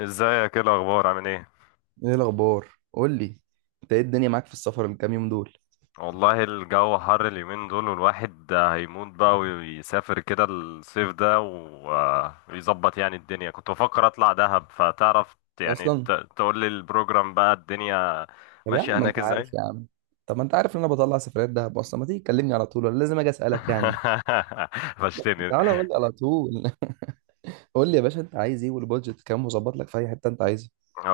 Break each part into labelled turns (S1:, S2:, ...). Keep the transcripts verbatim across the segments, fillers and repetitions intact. S1: ازيك؟ ايه الاخبار؟ عامل ايه؟
S2: ايه الاخبار؟ قول لي، انت ايه الدنيا معاك في السفر الكام يوم دول؟
S1: والله الجو حر اليومين دول، والواحد هيموت بقى ويسافر كده الصيف ده، و- ويظبط يعني الدنيا. كنت بفكر اطلع دهب، فتعرف يعني
S2: اصلا
S1: ت- تقول لي البروجرام بقى الدنيا
S2: طب يا
S1: ماشية
S2: عم، ما
S1: هناك
S2: انت عارف
S1: ازاي.
S2: يا عم، طب ما انت عارف ان انا بطلع سفريات دهب اصلا، ما تيجي تكلمني على طول ولا لازم اجي اسالك يعني؟
S1: فشتني.
S2: تعالى قول لي على طول. قول لي يا باشا، انت عايز ايه والبادجت كام، وظبط لك في اي حته انت عايزها.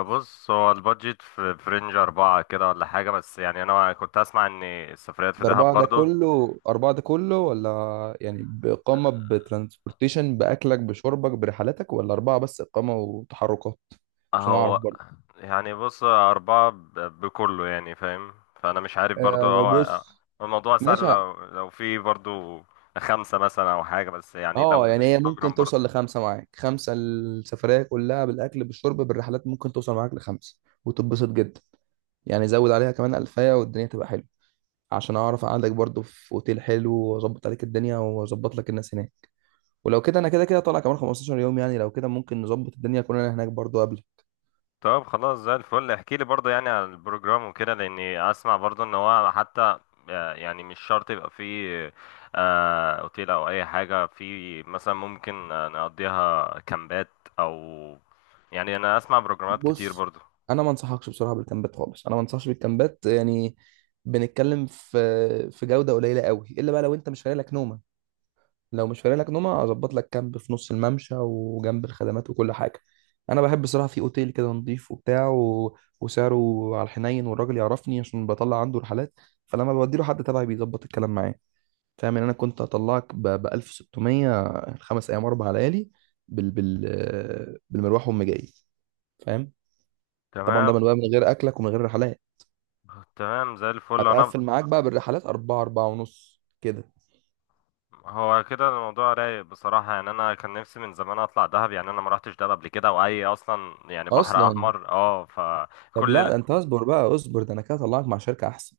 S1: بص، هو البادجت في في رينج أربعة كده ولا حاجة، بس يعني أنا كنت أسمع إن السفريات في
S2: ده
S1: دهب
S2: اربعه ده
S1: برضو.
S2: كله، اربعه ده كله ولا يعني باقامه بترانسبورتيشن باكلك بشربك برحلاتك، ولا اربعه بس اقامه وتحركات؟ عشان اعرف
S1: هو
S2: برضه.
S1: يعني بص، أربعة ب- بكله يعني، فاهم؟ فأنا مش عارف برضو.
S2: آه
S1: هو هو
S2: بص،
S1: الموضوع سهل
S2: ماشي.
S1: لو لو في برضو خمسة مثلا أو حاجة، بس يعني لو
S2: اه، يعني
S1: ليك
S2: هي ممكن
S1: بروجرام برضو.
S2: توصل لخمسه معاك، خمسه السفريه كلها بالاكل بالشرب بالرحلات، ممكن توصل معاك لخمسه وتتبسط جدا. يعني زود عليها كمان الفايه والدنيا تبقى حلوه، عشان اعرف اقعدك برضو في اوتيل حلو، واظبط عليك الدنيا، واظبط لك الناس هناك. ولو كده انا كده كده طالع كمان خمستاشر يوم، يعني لو كده ممكن نظبط الدنيا كلنا هناك برضو قبل.
S1: طب خلاص زي الفل، احكي لي برضو يعني عن البروجرام وكده، لأني أسمع برضو إن هو حتى، آه، يعني مش شرط يبقى فيه، آه، أوتيل أو أي حاجة. في مثلا ممكن، آه، نقضيها كامبات أو، يعني أنا أسمع بروجرامات كتير
S2: بص،
S1: برضو.
S2: انا ما انصحكش بصراحه بالكامبات خالص، انا ما انصحش بالكامبات يعني. بنتكلم في في جوده قليله قوي، الا بقى لو انت مش فارق لك نومه. لو مش فارق لك نومه، اظبط لك كامب في نص الممشى وجنب الخدمات وكل حاجه. انا بحب الصراحه في اوتيل كده نضيف وبتاع و... وسعره على الحنين، والراجل يعرفني عشان بطلع عنده رحلات، فلما بودي له حد تبعي بيظبط الكلام معاه. فاهم؟ ان انا كنت هطلعك ب ب ألف وستمية، خمس ايام اربع ليالي، بال... بال... بالمروح وام جاي. فاهم؟ طبعا
S1: تمام.
S2: ده من من غير اكلك ومن غير رحلات.
S1: تمام زي الفل انا.
S2: هتقفل معاك بقى بالرحلات أربعة، أربعة ونص كده.
S1: هو كده الموضوع رايق بصراحة، يعني أنا كان نفسي من زمان أطلع دهب. يعني أنا ما رحتش دهب قبل كده، وأي أصلا يعني بحر
S2: أصلا
S1: أحمر أه
S2: طب لا،
S1: فكل.
S2: ده أنت اصبر بقى، اصبر، ده أنا كده هطلعك مع شركة أحسن.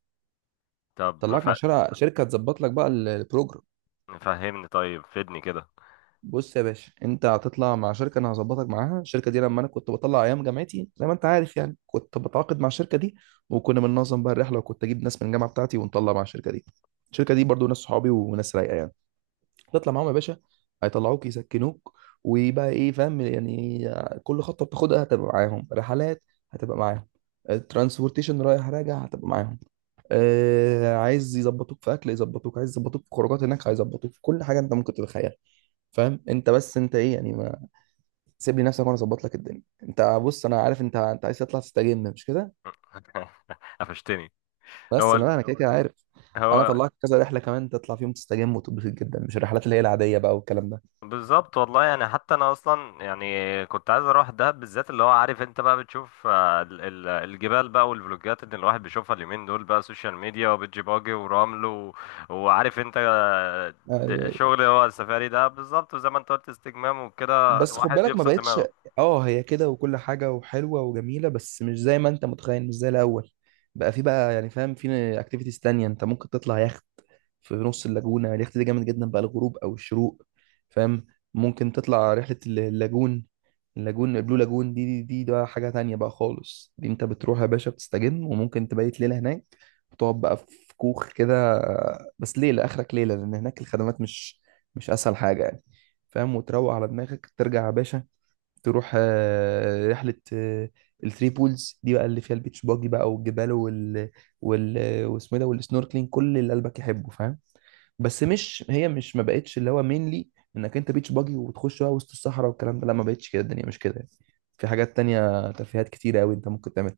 S1: طب
S2: طلعك
S1: ف...
S2: مع شركه، شركه تظبط لك بقى ال- البروجرام.
S1: فهمني طيب، فدني كده.
S2: بص يا باشا، انت هتطلع مع شركه انا هظبطك معاها. الشركه دي لما انا كنت بطلع ايام جامعتي، زي ما انت عارف يعني، كنت بتعاقد مع الشركه دي، وكنا بننظم بقى الرحله، وكنت اجيب ناس من الجامعه بتاعتي ونطلع مع الشركه دي. الشركه دي برضو ناس صحابي وناس رايقه يعني. تطلع معاهم يا باشا، هيطلعوك، يسكنوك، ويبقى ايه، فاهم يعني؟ كل خطوه بتاخدها هتبقى معاهم، رحلات هتبقى معاهم، الترانسبورتيشن رايح راجع هتبقى معاهم. آه عايز يظبطوك في اكل يظبطوك، عايز يظبطوك في خروجات هناك هيظبطوك، في كل حاجه انت ممكن تتخيلها. فاهم؟ انت بس انت ايه يعني، ما سيب لي نفسك وانا اظبط لك الدنيا. انت بص، انا عارف انت انت عايز تطلع تستجم، مش كده؟
S1: قفشتني.
S2: بس
S1: هو
S2: انا لا، انا كده كده عارف. انا
S1: هو
S2: طلعت كذا رحله كمان تطلع فيهم، تستجم وتتبسط جدا، مش الرحلات اللي هي العاديه بقى والكلام ده.
S1: بالظبط والله، يعني حتى انا اصلا يعني كنت عايز اروح دهب بالذات. اللي هو عارف انت بقى بتشوف، آه، ال- ال- الجبال بقى والفلوجات اللي الواحد بيشوفها اليومين دول بقى، سوشيال ميديا وبيتش باجي ورمل و... وعارف انت، آه،
S2: ايوه
S1: د-
S2: ايوه.
S1: شغل. هو السفاري ده بالظبط، وزي ما انت قلت، استجمام وكده
S2: بس خد
S1: الواحد
S2: بالك، ما
S1: يفصل
S2: بقتش.
S1: دماغه.
S2: اه هي كده، وكل حاجه وحلوه وجميله، بس مش زي ما انت متخيل، مش زي الاول. بقى في بقى يعني، فاهم، في اكتيفيتيز تانية انت ممكن تطلع يخت في نص اللاجونة. يعني اليخت ده جامد جدا بقى الغروب أو الشروق، فاهم؟ ممكن تطلع رحلة الل- اللاجون اللاجون البلو لاجون. دي دي دي ده حاجة تانية بقى خالص. دي انت بتروح يا باشا بتستجم، وممكن تبيت ليلة هناك وتقعد بقى في كوخ كده. بس ليلة آخرك ليلة، لأن هناك الخدمات مش مش أسهل حاجة يعني. فاهم؟ وتروق على دماغك ترجع يا باشا. تروح آه، رحلة آه، الثري بولز دي بقى، اللي فيها البيتش باجي بقى والجبال وال وال واسمه إيه ده، والسنوركلينج، كل اللي قلبك يحبه. فاهم؟ بس مش هي مش ما بقتش اللي هو مينلي انك انت بيتش باجي وتخش بقى وسط الصحراء والكلام ده. لا، ما بقتش كده، الدنيا مش كده يعني. في حاجات تانية ترفيهات كتيرة قوي انت ممكن تعملها،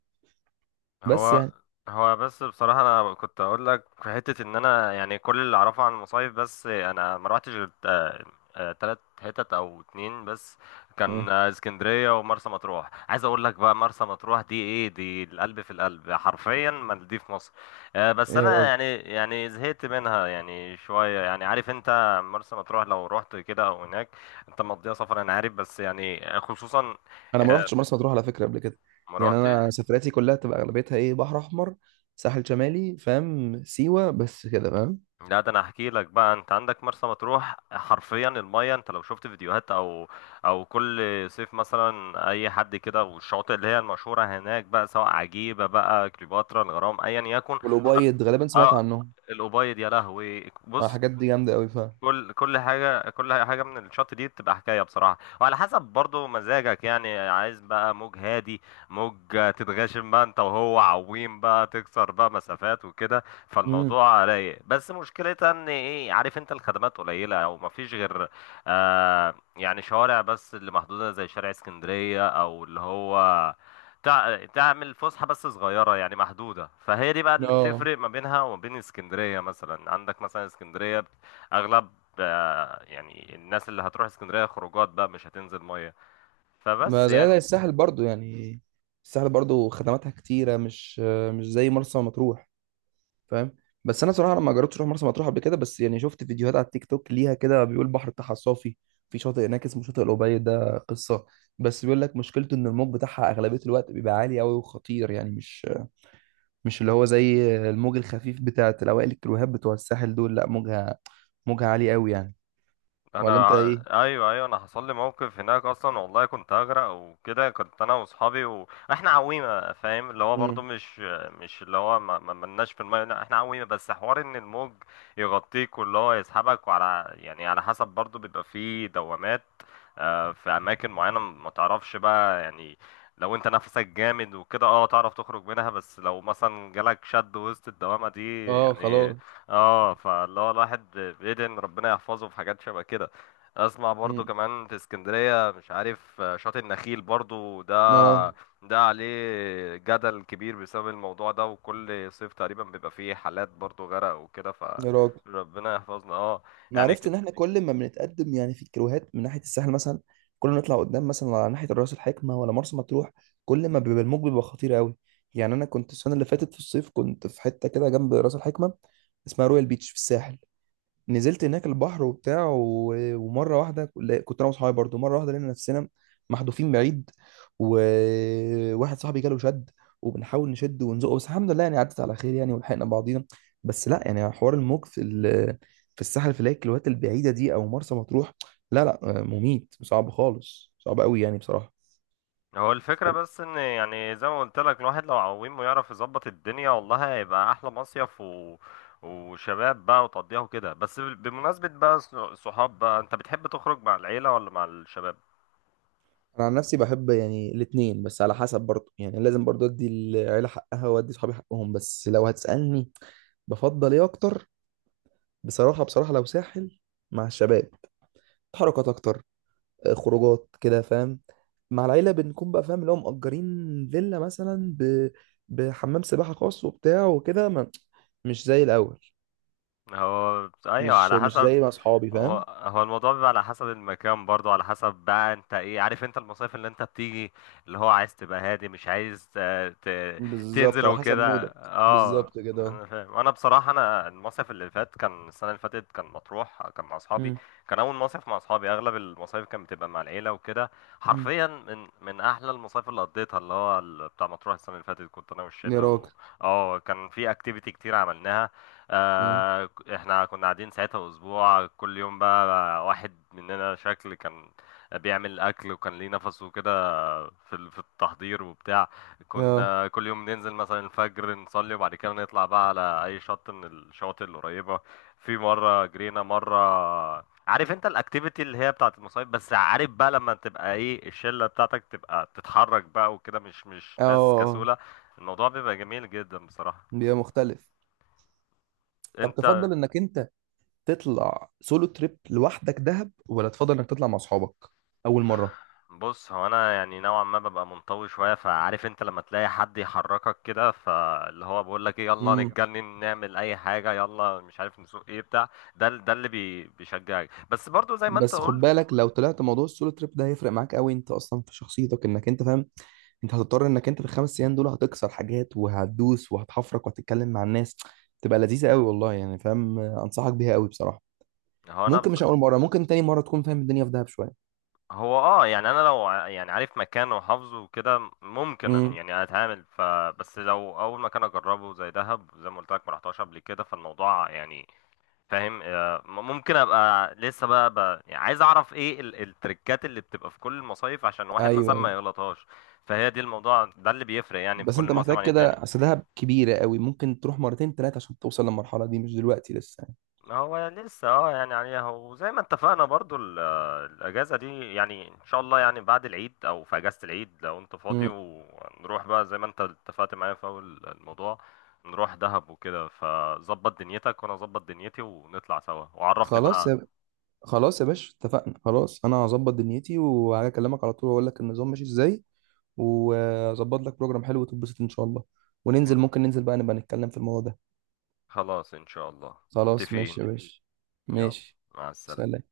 S2: بس
S1: هو
S2: يعني.
S1: هو بس بصراحة أنا كنت أقول لك في حتة، إن أنا يعني كل اللي أعرفه عن المصايف، بس أنا ما روحتش غير تا- آه، تلات حتت أو اتنين بس.
S2: مم.
S1: كان آه، اسكندرية ومرسى مطروح. عايز أقول لك بقى، مرسى مطروح دي إيه؟ دي القلب في القلب، حرفيا مالديف مصر. آه، بس
S2: ايه يا
S1: أنا
S2: راجل،
S1: يعني يعني زهقت منها يعني شوية. يعني عارف أنت مرسى مطروح لو رحت كده أو هناك، أنت مضيع سفر. أنا عارف بس يعني، آه، خصوصا،
S2: انا ما
S1: آه،
S2: رحتش مرسى مطروح على فكره قبل كده.
S1: ما
S2: يعني
S1: روحتش.
S2: انا سفرياتي كلها تبقى اغلبيتها ايه، بحر احمر، ساحل شمالي، فاهم، سيوه، بس كده فاهم.
S1: لا، ده انا هحكي لك بقى، انت عندك مرسى مطروح حرفيا المايه، انت لو شفت فيديوهات او او كل صيف مثلا اي حد كده، والشواطئ اللي هي المشهوره هناك بقى، سواء عجيبه بقى، كليوباترا، الغرام، ايا يكن. حر...
S2: والأبيض غالبا، سمعت
S1: اه
S2: عنهم.
S1: الأبيض، يا لهوي!
S2: آه،
S1: بص،
S2: الحاجات دي جامده قوي فاهم.
S1: كل كل حاجة، كل حاجة من الشط دي بتبقى حكاية بصراحة، وعلى حسب برضو مزاجك. يعني عايز بقى موج هادي، موج تتغاشم بقى انت وهو، عويم بقى، تكسر بقى مسافات وكده،
S2: امم
S1: فالموضوع رايق. بس مشكلتها ان ايه، عارف انت، الخدمات قليلة او مفيش غير، آه يعني، شوارع بس اللي محدودة، زي شارع اسكندرية، او اللي هو تع- تعمل فسحة بس صغيرة يعني محدودة. فهي دي بقى اللي
S2: اه.
S1: بتفرق ما بينها وما بين اسكندرية. مثلا عندك مثلا اسكندرية، اغلب آه، يعني الناس اللي هتروح اسكندريه خروجات بقى، مش هتنزل ميه. فبس
S2: ما زي
S1: يعني
S2: زي الساحل برضو يعني. الساحل برضو خدماتها كتيره، مش مش زي مرسى مطروح. فاهم؟ بس انا صراحه لما جربت اروح مرسى مطروح قبل كده، بس يعني شفت فيديوهات على التيك توك ليها كده، بيقول بحر بتاعها صافي. في شاطئ هناك اسمه شاطئ القبيل، ده قصه. بس بيقول لك مشكلته ان الموج بتاعها اغلبيه الوقت بيبقى عالي قوي وخطير، يعني مش مش اللي هو زي الموج الخفيف بتاع الاوائل الكروهات بتوع الساحل دول. لا، موجها موجها عالي قوي يعني. ولا
S1: انا
S2: انت ايه؟
S1: ع- ايوه، ايوه، انا حصل لي موقف هناك اصلا والله، كنت هغرق وكده. كنت انا واصحابي واحنا عويمه، فاهم، اللي هو برضو
S2: امم
S1: مش مش اللي هو ما ما- ملناش في الميه. لا، احنا عويمه، بس حوار ان الموج يغطيك، واللي هو يسحبك، وعلى يعني على حسب برضو بيبقى فيه دوامات آه، في اماكن معينه ما تعرفش بقى يعني. لو انت نفسك جامد وكده، اه، تعرف تخرج منها، بس لو مثلا جالك شد وسط الدوامه دي
S2: اه،
S1: يعني،
S2: خلاص.
S1: اه، فاللي هو الواحد بيدعي ان ربنا يحفظه في حاجات شبه كده. اسمع برضو
S2: امم
S1: كمان في اسكندرية، مش عارف، آه، شاطئ النخيل برضو، ده
S2: اه.
S1: ده عليه جدل كبير بسبب الموضوع ده، وكل صيف تقريبا بيبقى فيه حالات برضو غرق وكده،
S2: يا راجل،
S1: فربنا يحفظنا. اه
S2: انا
S1: يعني،
S2: عرفت ان احنا كل ما بنتقدم يعني في الكيلوهات من ناحيه الساحل مثلا، كل ما نطلع قدام مثلا على ناحيه الراس الحكمه ولا مرسى مطروح، كل ما بيبقى الموج بيبقى خطير قوي يعني. انا كنت السنه اللي فاتت في الصيف كنت في حته كده جنب راس الحكمه، اسمها رويال بيتش في الساحل. نزلت هناك البحر وبتاع و- ومره واحده، لا، كنت انا واصحابي برضو، مره واحده لقينا نفسنا محذوفين بعيد، وواحد صاحبي جاله شد، وبنحاول نشد ونزقه، بس الحمد لله يعني عدت على خير يعني، ولحقنا بعضينا. بس لا، يعني حوار الموج في ال... في الساحل في الايك الوقت البعيده دي او مرسى مطروح، لا لا، مميت صعب خالص، صعب قوي يعني بصراحه.
S1: هو الفكرة بس ان، يعني زي ما قلت لك، الواحد لو عويم ويعرف يظبط الدنيا، والله هيبقى احلى مصيف و... وشباب بقى، وتقضيها وكده. بس بمناسبة بقى ص- صحاب بقى، انت بتحب تخرج مع العيلة ولا مع الشباب؟
S2: انا عن نفسي بحب يعني الاثنين، بس على حسب برضه يعني، لازم برضه ادي العيله حقها وادي صحابي حقهم، بس لو هتسالني بفضل ايه اكتر، بصراحة بصراحة لو ساحل مع الشباب، حركات أكتر، آه، خروجات كده فاهم. مع العيلة بنكون بقى فاهم اللي هو مأجرين فيلا مثلا ب... بحمام سباحة خاص وبتاع وكده، ما... مش زي الأول،
S1: هو ايوه،
S2: مش
S1: على
S2: مش
S1: حسب.
S2: زي مع أصحابي
S1: هو
S2: فاهم.
S1: هو الموضوع بيبقى على حسب المكان برضو، على حسب بقى انت ايه، عارف انت المصايف اللي انت بتيجي، اللي هو عايز تبقى هادي، مش عايز، آه، ت...
S2: بالظبط،
S1: تنزل
S2: على حسب
S1: وكده،
S2: مودك.
S1: اه.
S2: بالظبط كده، اه.
S1: انا فاهم. انا بصراحه، انا المصيف اللي فات كان، السنه اللي فاتت كان مطروح، كان مع اصحابي.
S2: مم.
S1: كان اول مصيف مع اصحابي، اغلب المصايف كانت بتبقى مع العيله وكده.
S2: مم.
S1: حرفيا، من من احلى المصايف اللي قضيتها اللي هو ال- بتاع مطروح السنه اللي فاتت، كنت انا
S2: يا
S1: والشله و...
S2: راجل.
S1: اه، كان في اكتيفيتي كتير عملناها.
S2: مم.
S1: آه ك- احنا كنا قاعدين ساعتها اسبوع، كل يوم بقى واحد مننا شكل، كان بيعمل اكل، وكان ليه نفسه كده في ال- في التحضير وبتاع.
S2: اه.
S1: كنا كل يوم ننزل مثلا الفجر نصلي، وبعد كده نطلع بقى على اي شط من الشواطئ القريبة. في مرة جرينا، مرة عارف انت الاكتيفيتي اللي هي بتاعت المصايف، بس عارف بقى لما تبقى ايه، الشلة بتاعتك تبقى بتتحرك بقى وكده، مش مش
S2: اه.
S1: ناس
S2: آه.
S1: كسولة، الموضوع بيبقى جميل جدا بصراحة.
S2: بيبقى مختلف. طب
S1: انت
S2: تفضل انك انت تطلع سولو تريب لوحدك دهب، ولا تفضل انك تطلع مع اصحابك اول مره؟
S1: بص، هو انا يعني نوعا ما ببقى منطوي شويه، فعارف انت لما تلاقي حد يحركك كده، فاللي هو بيقول لك ايه، يلا نتجنن، نعمل اي حاجه، يلا مش عارف نسوق، ايه بتاع، ده ده اللي بي بيشجعك. بس برضو زي ما انت
S2: بس خد
S1: قلت،
S2: بالك، لو طلعت موضوع السولو تريب ده هيفرق معاك قوي، انت اصلا في شخصيتك، انك انت فاهم، انت هتضطر انك انت في الخمس ايام دول هتكسر حاجات، وهتدوس، وهتحفرك، وهتتكلم مع الناس. تبقى لذيذه قوي والله يعني، فاهم، انصحك بيها قوي بصراحه.
S1: هو انا
S2: ممكن
S1: بس،
S2: مش اول مره، ممكن تاني مره تكون فاهم الدنيا في دهب شويه.
S1: هو اه يعني، انا لو ع- يعني عارف مكانه وحافظه وكده، ممكن
S2: امم
S1: يعني اتعامل ف. بس لو اول مكان اجربه زي دهب، زي ما قلت لك ما رحتهاش قبل كده، فالموضوع يعني فاهم، آه، م- ممكن ابقى لسه بقى, بقى يعني عايز اعرف ايه ال- التريكات اللي بتبقى في كل المصايف، عشان واحد
S2: ايوه
S1: مثلا
S2: ايوه.
S1: ما يغلطهاش. فهي دي، الموضوع ده اللي بيفرق يعني في
S2: بس
S1: كل
S2: انت
S1: موسم
S2: محتاج
S1: عن
S2: كده،
S1: التاني.
S2: اصل دهب كبيره قوي، ممكن تروح مرتين ثلاثه عشان توصل للمرحله دي، مش دلوقتي لسه يعني.
S1: هو لسه، اه يعني عليها. وزي ما اتفقنا برضو ال- آه، الاجازه دي، يعني ان شاء الله، يعني بعد العيد او في اجازه العيد لو انت فاضي،
S2: امم
S1: ونروح بقى زي ما انت اتفقت معايا في اول الموضوع، نروح دهب وكده. فظبط دنيتك وانا اظبط دنيتي، ونطلع سوا، وعرفني
S2: خلاص.
S1: بقى.
S2: خلاص يا باشا، اتفقنا. خلاص انا هظبط دنيتي وهكلمك على طول واقول لك النظام ماشي ازاي، واظبط لك بروجرام حلو وتتبسط ان شاء الله.
S1: إن-
S2: وننزل، ممكن ننزل بقى نبقى نتكلم في الموضوع ده.
S1: خلاص ان شاء الله،
S2: خلاص
S1: متفقين.
S2: ماشي يا أكيد باشا،
S1: يلا،
S2: ماشي.
S1: مع
S2: سلام.
S1: السلامة.